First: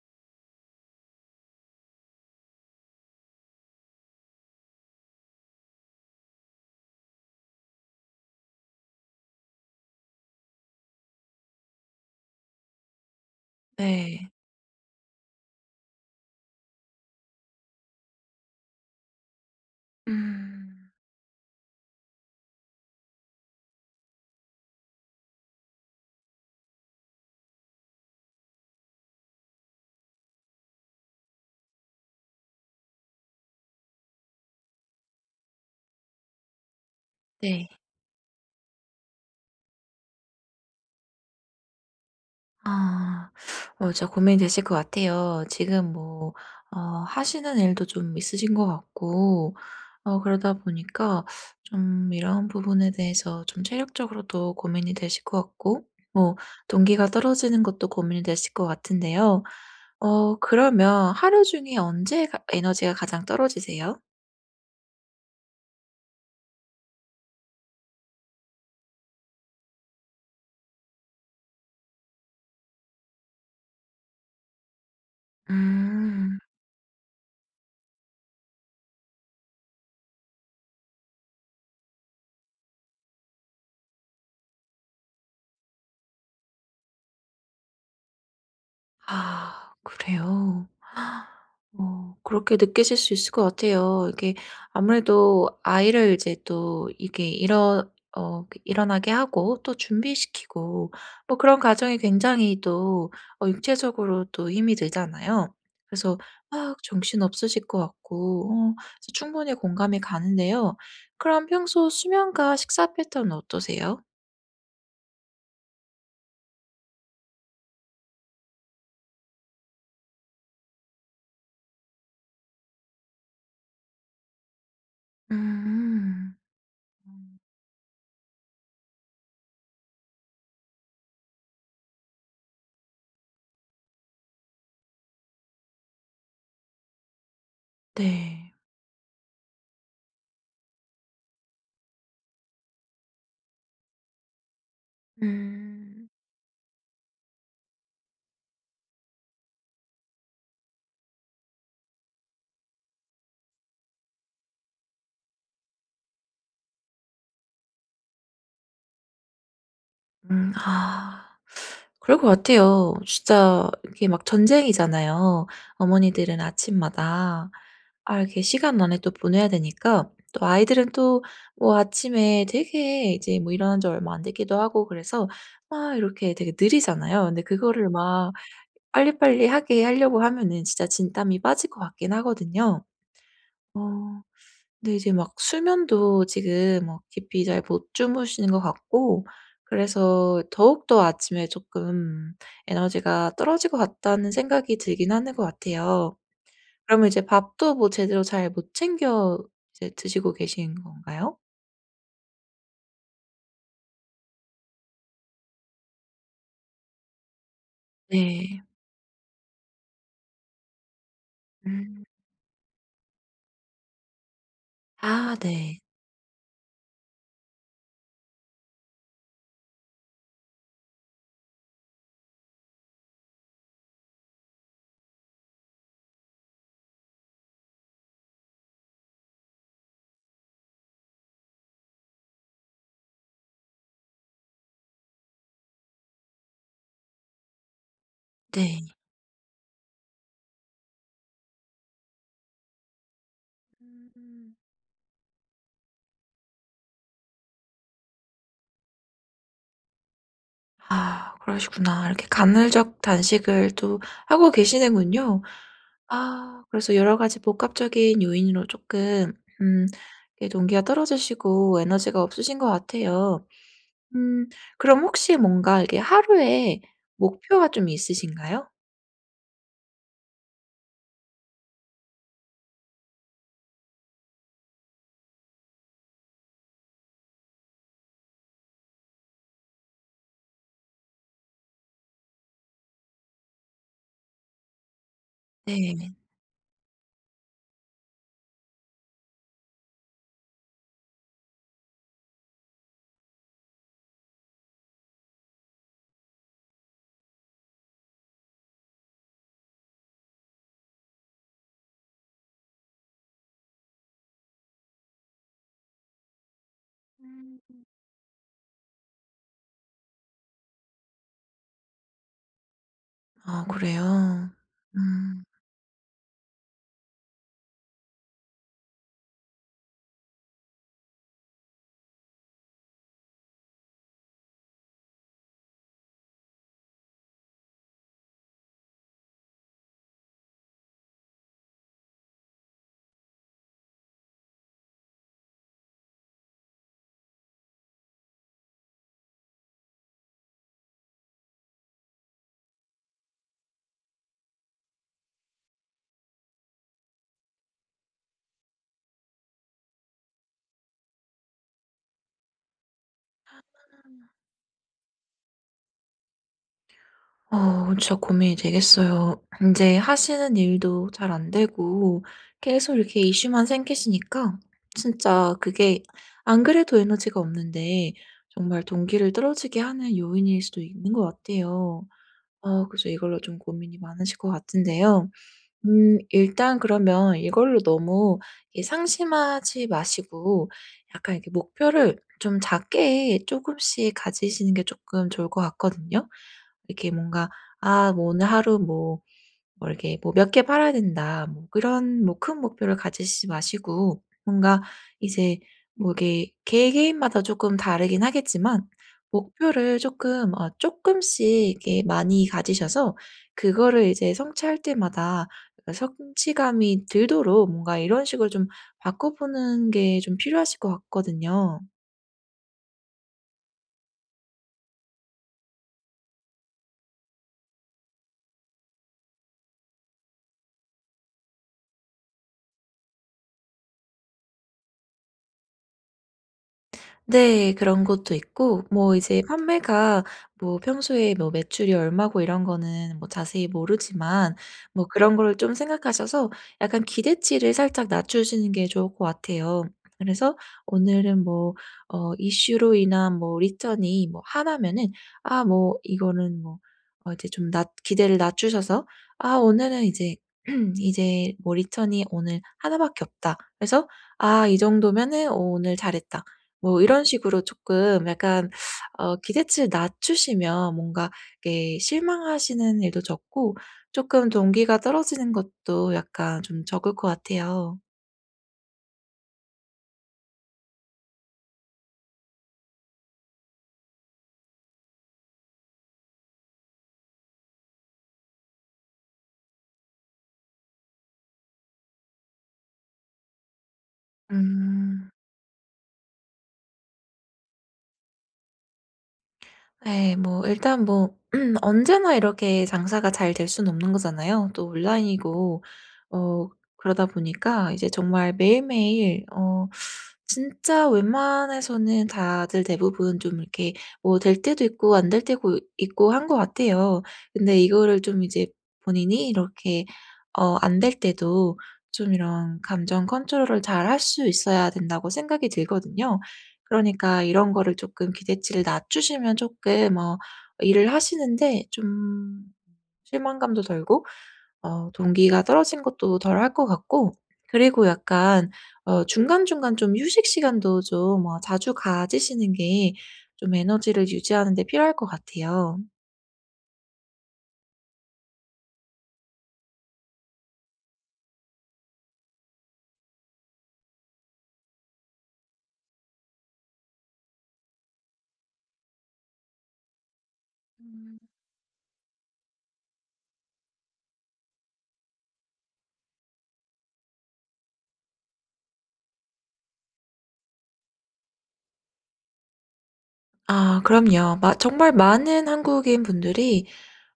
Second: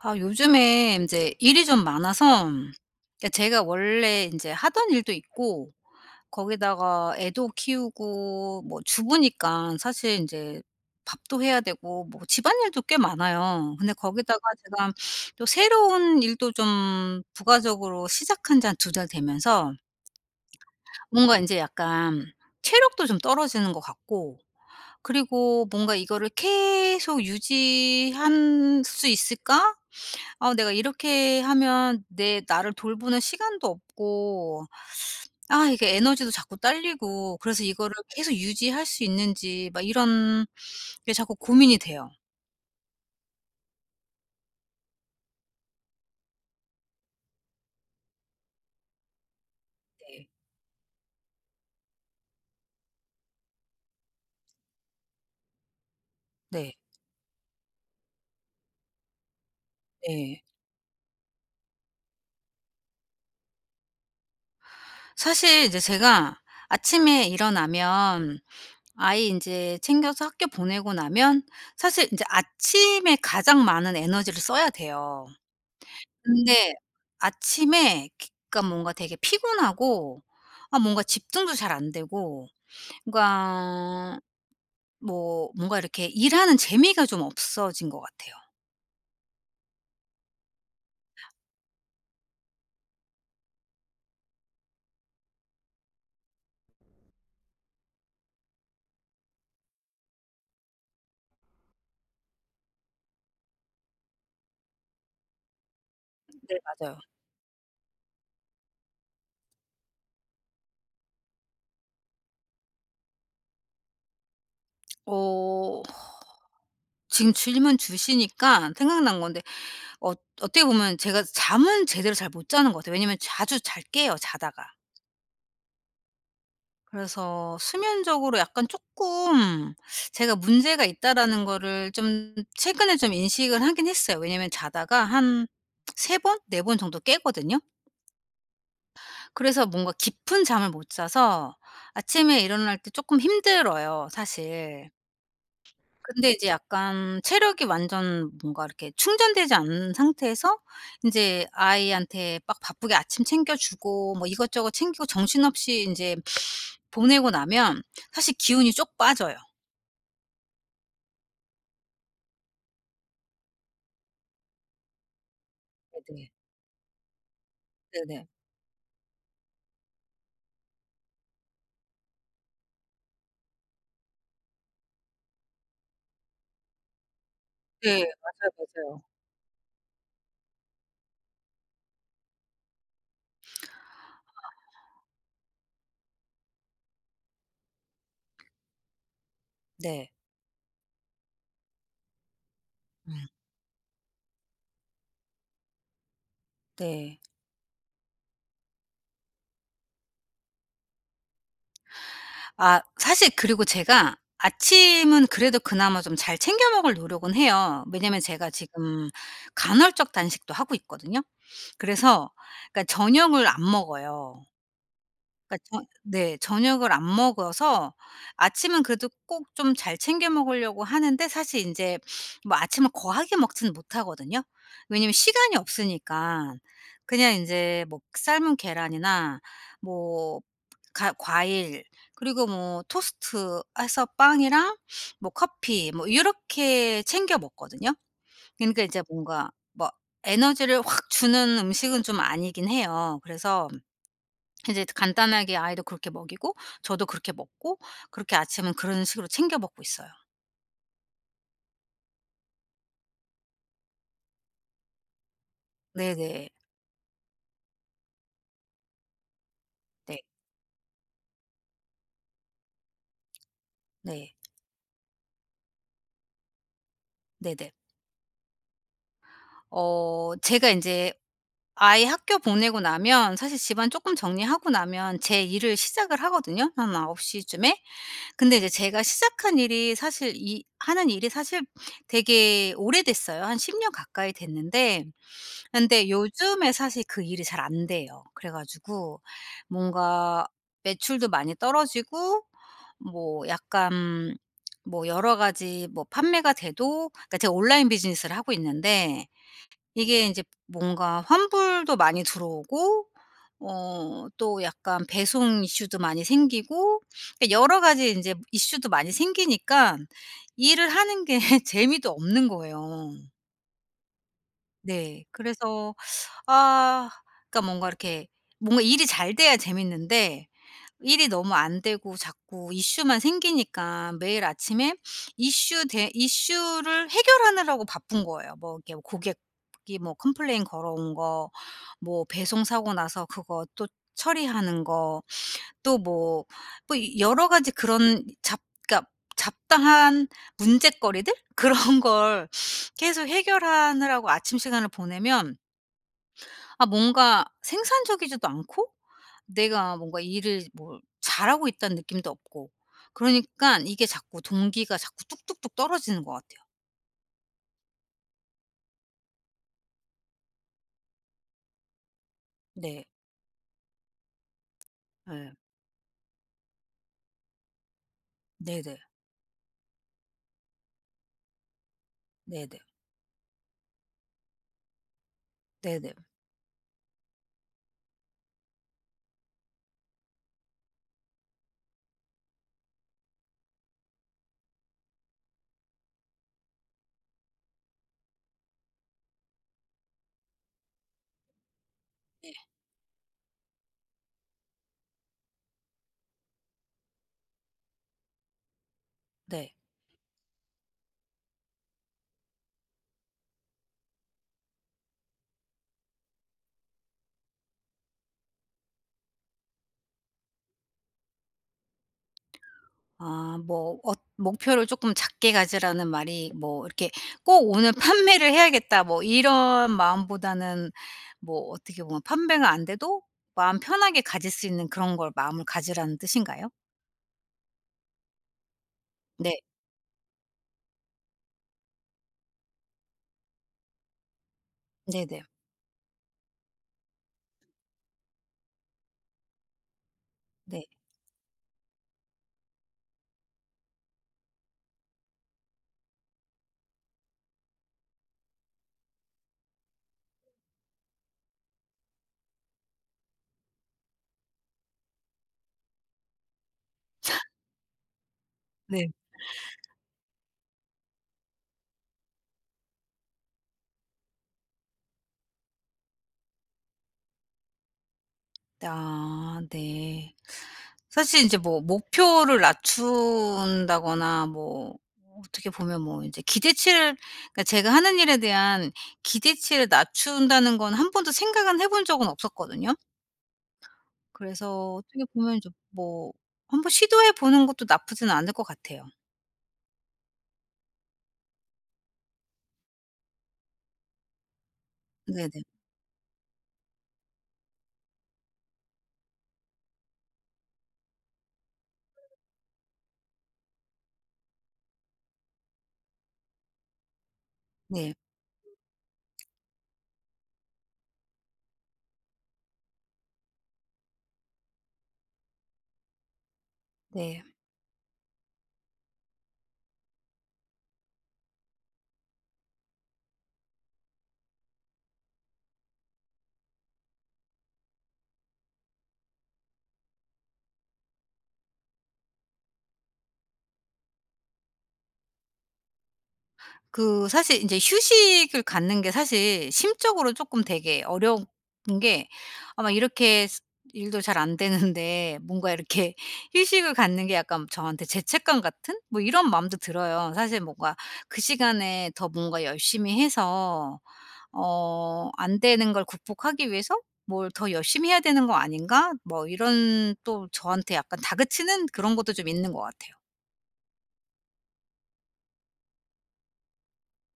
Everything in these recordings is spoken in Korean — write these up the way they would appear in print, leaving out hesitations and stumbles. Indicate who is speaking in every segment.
Speaker 1: 아 요즘에 이제 일이 좀 많아서 그러니까 제가 원래 이제 하던 일도 있고 거기다가 애도 키우고 뭐 주부니까 사실 이제 밥도 해야 되고 뭐 집안일도 꽤 많아요. 근데
Speaker 2: 네.
Speaker 1: 거기다가 제가 또 새로운 일도 좀 부가적으로 시작한 지 한 두 달 되면서
Speaker 2: 음.
Speaker 1: 뭔가 이제 약간 체력도 좀 떨어지는 것 같고 그리고 뭔가 '이거를 계속 유지할 수 있을까?' 아 내가 이렇게 하면 내 나를 돌보는 시간도 없고 아 이게 에너지도 자꾸 딸리고 그래서
Speaker 2: 네.
Speaker 1: 이거를 계속 유지할 수 있는지 막 이런 게 자꾸 고민이 돼요.
Speaker 2: 아. 진짜 고민되실 것 같아요. 지금 뭐 어 하시는 일도 좀 있으신 것 같고,
Speaker 1: 네.
Speaker 2: 그러다 보니까 좀 이런 부분에 대해서 좀 체력적으로도 고민이 되실 것 같고, 뭐
Speaker 1: 네.
Speaker 2: 동기가 떨어지는 것도 고민이 되실 것 같은데요.
Speaker 1: 네.
Speaker 2: 그러면 하루 중에 언제 가 에너지가 가장 떨어지세요?
Speaker 1: 사실 이제 제가 아침에 일어나면 아이 이제 챙겨서 학교 보내고 나면 사실 이제 아침에 가장 많은 에너지를 써야 돼요.
Speaker 2: 음.
Speaker 1: 근데 아침에 그러니까 뭔가 되게 피곤하고 아 뭔가 집중도 잘 안 되고 뭔가 뭐 뭔가 이렇게 일하는 재미가 좀 없어진 것 같아요.
Speaker 2: 아, 그래요? 그렇게 느끼실 수 있을 것 같아요. 이게 아무래도 아이를 이제 또 이게 일어 어 그 일어나게 하고 또 준비시키고, 뭐 그런 과정이 굉장히 또 육체적으로 또 힘이 들잖아요. 그래서
Speaker 1: 네
Speaker 2: 막
Speaker 1: 맞아요.
Speaker 2: 정신없으실 것 같고, 그래서 충분히 공감이 가는데요. 그럼 평소 수면과 식사 패턴은 어떠세요?
Speaker 1: 어 지금 질문 주시니까 생각난 건데 어 어떻게 보면 제가 잠은 제대로 잘 못 자는 것 같아요. 왜냐면 자주 잘 깨요 자다가.
Speaker 2: 음.
Speaker 1: 그래서 수면적으로 약간 조금 제가 문제가 있다라는 거를 좀 최근에 좀 인식을 하긴 했어요. 왜냐면 자다가 한 3 번, 4번 정도 깨거든요.
Speaker 2: 네.
Speaker 1: 그래서 뭔가 깊은 잠을 못 자서 아침에 일어날 때 조금 힘들어요 사실.
Speaker 2: 음.
Speaker 1: 근데 이제 약간 체력이 완전 뭔가 이렇게 충전되지 않은 상태에서 인제 아이한테 막 바쁘게 아침 챙겨 주고 뭐 이것저것 챙기고 정신없이 인제 보내고 나면 사실 기운이 쪽 빠져요.
Speaker 2: 음. 아. 그럴 것 같아요. 진짜 이게 막 전쟁이잖아요,
Speaker 1: 네네.
Speaker 2: 어머니들은 아침마다.
Speaker 1: 네네.
Speaker 2: 이렇게 시간 안에 또 보내야 되니까, 또 아이들은 또 뭐 아침에 되게 이제 뭐 일어난 지 얼마 안 됐기도 하고 그래서 막 이렇게 되게 느리잖아요. 근데 그거를
Speaker 1: 네.
Speaker 2: 막
Speaker 1: 맞아요, 맞아요.
Speaker 2: 빨리빨리 하게 하려고 하면은 진짜 진땀이 빠질 것 같긴 하거든요. 어. 근데 이제 막 수면도 지금 뭐 깊이 잘 못 주무시는 것 같고,
Speaker 1: 네.
Speaker 2: 그래서 더욱더 아침에 쪼끔
Speaker 1: 음
Speaker 2: 에너지가 떨어질 것 같다는 생각이 들긴 하는 것 같아요. 그러면
Speaker 1: 네.
Speaker 2: 이제 밥도 뭐 제대로 잘 못 챙겨 이제 드시고 계신 건가요?
Speaker 1: 아 사실 그리고 제가 아침은 그래도 그나마 좀 잘 챙겨 먹을 노력은 해요. 왜냐면 제가
Speaker 2: 네.
Speaker 1: 지금 간헐적 단식도 하고 있거든요.
Speaker 2: 음.
Speaker 1: 그래서 그러니까 저녁을 안 먹어요.
Speaker 2: 아,
Speaker 1: 그러니까
Speaker 2: 네.
Speaker 1: 네 저녁을 안 먹어서 아침은 그래도 꼭 좀 잘 챙겨 먹으려고 하는데 사실 인제 뭐 아침을 거하게 먹지는 못하거든요. 왜냐면 시간이 없으니까. 그냥 인제 뭐 삶은 계란이나 뭐 가 과일 그리고 뭐 토스트 해서 빵이랑 뭐 커피 뭐 요렇게 챙겨 먹거든요.
Speaker 2: 네.
Speaker 1: 그러니까 이제 뭔가 뭐 에너지를 확 주는 음식은 좀 아니긴 해요. 그래서
Speaker 2: 음.
Speaker 1: 이제 간단하게 아이도 그렇게 먹이고 저도 그렇게 먹고 그렇게 아침은 그런 식으로 챙겨 먹고 있어요.
Speaker 2: 아, 그러시구나. 이렇게 간헐적 단식을 또 하고 계시는군요.
Speaker 1: 네네.
Speaker 2: 아, 그래서 여러 가지 복합적인 요인으로 조금, 음
Speaker 1: 네.
Speaker 2: 이렇게 동기가 떨어지시고 에너지가 없으신 것 같아요.
Speaker 1: 네.
Speaker 2: 음 그럼 혹시 뭔가 이게 하루에 목표가
Speaker 1: 네네.
Speaker 2: 좀 있으신가요?
Speaker 1: 제가 인제 아이 학교 보내고 나면 사실 집안 쪼끔 정리하고 나면 제 일을 시작을 하거든요 한 9 시쯤에. 근데 이제 제가 시작한 일이 사실 이 하는 일이 사실 되게 오래됐어요. 한 10년 가까이 됐는데 근데
Speaker 2: 네.
Speaker 1: 요즘에 사실 그 일이 잘 안 돼요. 그래 가지고 뭔가 매출도 많이 떨어지고 뭐 약간 뭐 여러 가지 뭐 판매가 돼도 그러니까 제가 온라인 비즈니스를 하고 있는데 이게 이제 뭔가 환불도 많이 들어오고 또 약간 배송 이슈도 많이 생기고 그러니까
Speaker 2: 음.
Speaker 1: 여러 가지 이제 이슈도 많이 생기니까 일을 하는 게 재미도 없는 거예요.
Speaker 2: 아, 그래요?
Speaker 1: 네.
Speaker 2: 음.
Speaker 1: 그래서 아 그러니까 뭔가 이렇게 뭔가 일이 잘 돼야 재밌는데 일이 너무 안 되고 자꾸 이슈만 생기니까 매일 아침에 이슈 대 이슈를 해결하느라고 바쁜 거예요. 뭐 이렇게 고객이 뭐 컴플레인 걸어온 거 뭐 배송 사고 나서 그거 또 처리하는 거 또 뭐 여러 가지 그런 잡 그러니까 잡다한 문제거리들 그런 걸 계속 해결하느라고 아침 시간을 보내면 아 뭔가 생산적이지도 않고 내가 뭔가 일을 뭘 잘하고 있다는 느낌도 없고 그러니까 이게 자꾸 동기가 자꾸 뚝뚝뚝 떨어지는 것 같아요.
Speaker 2: 진짜 고민이 되겠어요. 이제 하시는 일도 잘 안 되고 계속
Speaker 1: 네.
Speaker 2: 이렇게 이슈만 생기시니까,
Speaker 1: 네.
Speaker 2: 진짜 그게 안 그래도 에너지가 없는데 정말
Speaker 1: 네네.
Speaker 2: 동기를 떨어지게 하는 요인일 수도 있는 것 같아요.
Speaker 1: 네네.
Speaker 2: 그래서 이걸로 좀 고민이 많으실 것 같은데요.
Speaker 1: 네네.
Speaker 2: 일단 그러면 이걸로 너무 이 상심하지 마시고, 약간 이렇게 목표를 좀 작게 조금씩 가지시는 게 조금 좋을 것 같거든요. 이렇게 뭔가, '아, 뭐 오늘 하루 뭐 이렇게 뭐 몇 개 팔아야 된다.' 뭐 그런 뭐
Speaker 1: 네.
Speaker 2: 큰 목표를 가지시지 마시고, 뭔가 이제 뭐 이게 개개인마다 조금 다르긴 하겠지만,
Speaker 1: 네.
Speaker 2: 목표를 조금어쪼씩 이렇게 많이 가지셔서 그거를 이제 성취할 때마다 그 성취감이 들도록, 뭔가 이런 식으로 좀 바꿔 보는 게 좀 필요하실 것 같거든요.
Speaker 1: 아 뭐 목표를 조금 작게 가지라는 말이 뭐 이렇게 '꼭 오늘 판매를 해야겠다.' 뭐 이런 마음보다는 뭐 어떻게 보면 판매가 안 돼도 마음 편하게 가질 수 있는 그런 걸 마음을 가지라는 뜻인가요?
Speaker 2: 네, 그런 것도 있고, 뭐 이제
Speaker 1: 네.
Speaker 2: 판매가 뭐 평소에 뭐 매출이 얼마고 이런 거는 뭐 자세히 모르지만, 뭐 그런
Speaker 1: 네네.
Speaker 2: 거를 좀 생각하셔서 약간 기대치를 살짝 낮추시는 게 좋을 것 같아요. 그래서
Speaker 1: 네.
Speaker 2: 오늘은 뭐 이슈로 인한 뭐 리턴이 뭐나 면은, 아 뭐 이거는 뭐 이제 좀 낮 기대를 낮추셔서, '아, 오늘은 이제 이제 뭐 리턴이 오늘 하나 밖에 없다.' 그래서 '아, 이 정도면은 오늘 잘했다.' 뭐 이런 식으로 조금 약간
Speaker 1: 네.
Speaker 2: 기대치를 낮추시면, 뭔가 이렇게 실망하시는 일도 적고 조금 동기가 떨어지는 것도 약간 좀 적을 것 같아요.
Speaker 1: 아 네. 사실 이제 뭐 목표를 낮춘다거나 뭐 어떻게 보면 뭐 이제 기대치를 그러니까 제가 하는 일에 대한 기대치를 낮춘다는 건 한 번도 생각은 해본 적은 없었거든요. 그래서 어떻게
Speaker 2: 음.
Speaker 1: 보면 좀 뭐 한번 시도해 보는 것도 나쁘지는 않을 것 같아요.
Speaker 2: 네, 뭐 일단 뭐 언제나 이렇게 장사가 잘 될 수는 없는 거잖아요. 또
Speaker 1: 네네.
Speaker 2: 온라인이고 어 그러다 보니까 이제 정말 매일매일, 진짜 웬만해서는 다들 대부분 좀 이렇게 뭐 될 때도 있고 안 될 때도 있고 한 것 같아요. 근데
Speaker 1: 네.
Speaker 2: 이거를 좀 이제 본인이 이렇게 안 될 때도 좀 이런 감정 컨트롤을 잘 할 수 있어야 된다고 생각이 들거든요.
Speaker 1: 네.
Speaker 2: 그러니까 이런 거를 조금 기대치를 낮추시면, 조금 일을 하시는데 좀 실망감도 덜고 동기가 떨어진 것도 덜할 것 같고, 그리고 약간 중간중간 좀 휴식 시간도 좀 자주 가지시는 게 좀 에너지를 유지하는 데 필요할 것 같아요.
Speaker 1: 그 사실 이제 휴식을 갖는 게 사실 심적으로 조금 되게 어려운 게 아마 이렇게 스 일도 잘 안 되는데 뭔가 이렇게 휴식을 갖는 게 약간 저한테 죄책감 같은 뭐 이런 마음도 들어요. 사실 뭔가 그 시간에 더 뭔가 열심히 해서 안 되는 걸 극복하기 위해서 '뭘 더 열심히 해야 되는 거 아닌가?' 뭐 이런 또 저한테 약간 다그치는 그런 것도 좀 있는 것 같아요.
Speaker 2: 아, 그럼요. 마 정말 많은 한국인 분들이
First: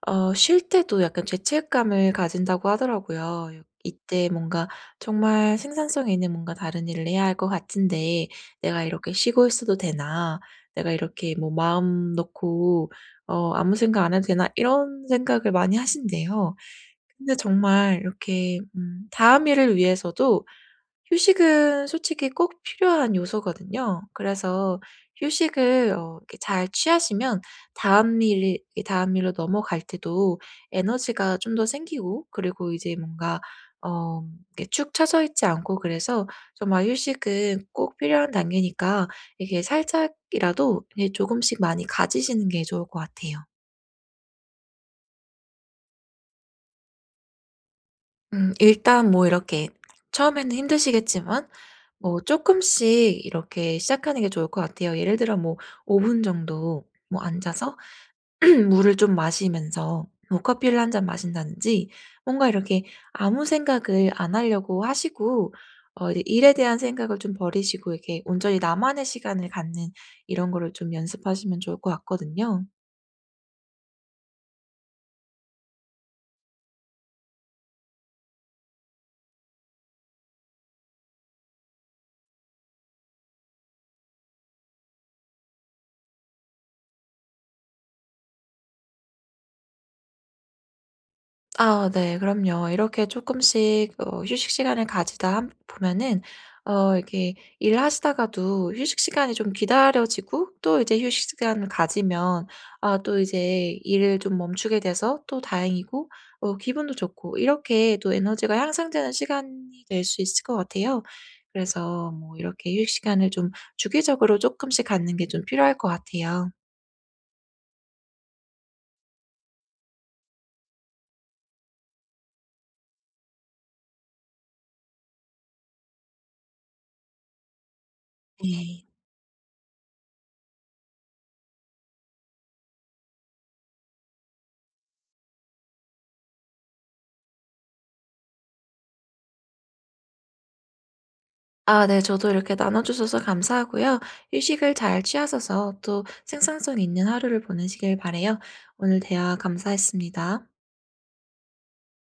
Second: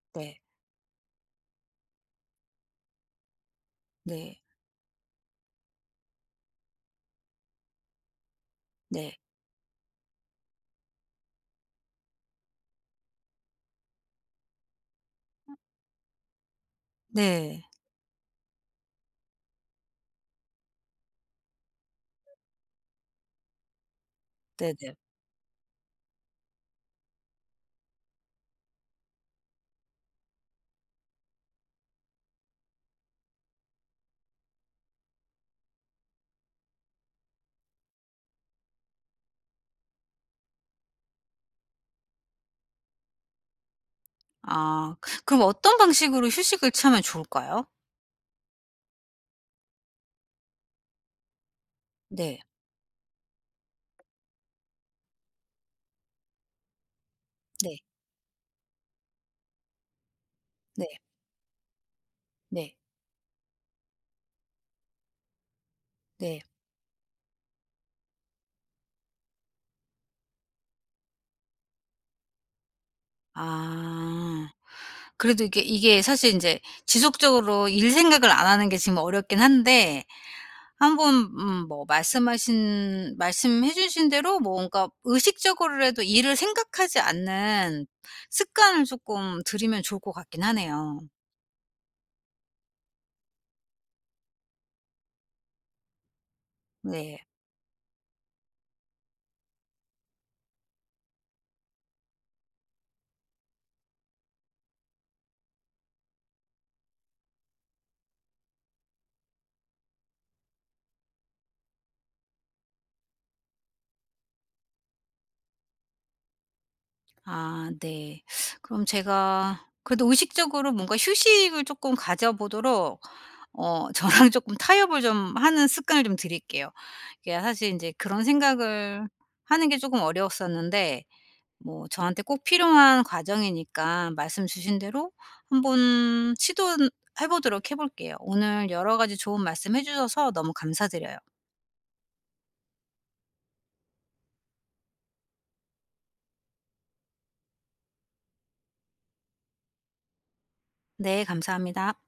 Speaker 1: 네.
Speaker 2: 쉴 때도 약간 죄책감을 가진다고 하더라고요. 이때
Speaker 1: 네.
Speaker 2: 뭔가 정말 생산성 있는 뭔가 다른 일을 해야 할 것 같은데, '내가 이렇게
Speaker 1: 네.
Speaker 2: 쉬고 있어도 되나? 내가 이렇게 뭐 마음 놓고 아무 생각 안 해도 되나?' 이런 생각을 많이 하신대요. 근데
Speaker 1: 네.
Speaker 2: 정말 이렇게 다음 일을 위해서도 휴식은 솔직히 꼭 필요한 요소거든요. 그래서
Speaker 1: 네네.
Speaker 2: 휴식을 이렇게 잘 취하시면, 다음 일 다음 일로 넘어갈 때도 에너지가 좀 더 생기고, 그리고 이제 뭔가 어 이렇게 축 처져 있지 않고. 그래서 정말 휴식은 꼭 필요한 단계니까 이게 살짝이라도, 이게 조금씩 많이 가지시는 게 좋을 것 같아요.
Speaker 1: 아. 그럼 어떤 방식으로 휴식을 취하면 좋을까요?
Speaker 2: 일단 뭐 이렇게 처음에는 힘드시겠지만 뭐
Speaker 1: 네.
Speaker 2: 조금씩 이렇게 시작하는 게 좋을 것 같아요. 예를 들어 뭐 5분 정도 뭐 앉아서
Speaker 1: 네.
Speaker 2: 물을 좀 마시면서 뭐 커피를
Speaker 1: 네.
Speaker 2: 한 잔 마신다든지, 뭔가
Speaker 1: 네.
Speaker 2: 이렇게 아무 생각을 안 하려고 하시고 이제
Speaker 1: 네.
Speaker 2: 일에 대한 생각을 좀 버리시고 이렇게 온전히 나만의 시간을 갖는, 이런 거를 좀 연습하시면 좋을 것 같거든요.
Speaker 1: 아. 그래도 이게 사실 이제 지속적으로 일 생각을 안 하는 게 지금 어렵긴 한데 한번 뭐 말씀하신 말씀해 주신 대로 뭔가 의식적으로라도 일을 생각하지 않는 습관을 조금 들이면 좋을 것 같긴 하네요.
Speaker 2: 아, 네. 그럼요. 이렇게 조금씩 휴식 시간을 가지다 함 보면은,
Speaker 1: 네.
Speaker 2: 이렇게 일하시다가도 휴식 시간이 좀 기다려지고, 또 이제 휴식 시간을 가지면 아, 또 이제 일을 좀 멈추게 돼서 또 다행이고 기분도 좋고, 이렇게 또 에너지가 향상되는 시간이 될 수 있을 것 같아요. 그래서 뭐 이렇게 휴식 시간을 좀 주기적으로 조금씩 갖는 게 좀 필요할 것 같아요.
Speaker 1: 아 네. 그럼 제가 그래도 의식적으로 뭔가 휴식을 조금 가져 보도록 저랑 조금 타협을 좀 하는 습관을 좀 드릴게요 이게 사실 이제 그런
Speaker 2: 네.
Speaker 1: 생각을 하는 게 조금 어려웠었는데 뭐 저한테 꼭 필요한 과정이니까 말씀 주신 대로 한번 시도해 보도록 해 볼게요. 오늘 여러 가지 좋은 말씀해 주셔서 너무 감사드려요.
Speaker 2: 아, 네. 저도 이렇게 나눠 주셔서 감사하고요. 휴식을 잘 취하셔서 또 생산성 있는 하루를 보내시길 바라요. 오늘 대화 감사했습니다.
Speaker 1: 네 감사합니다.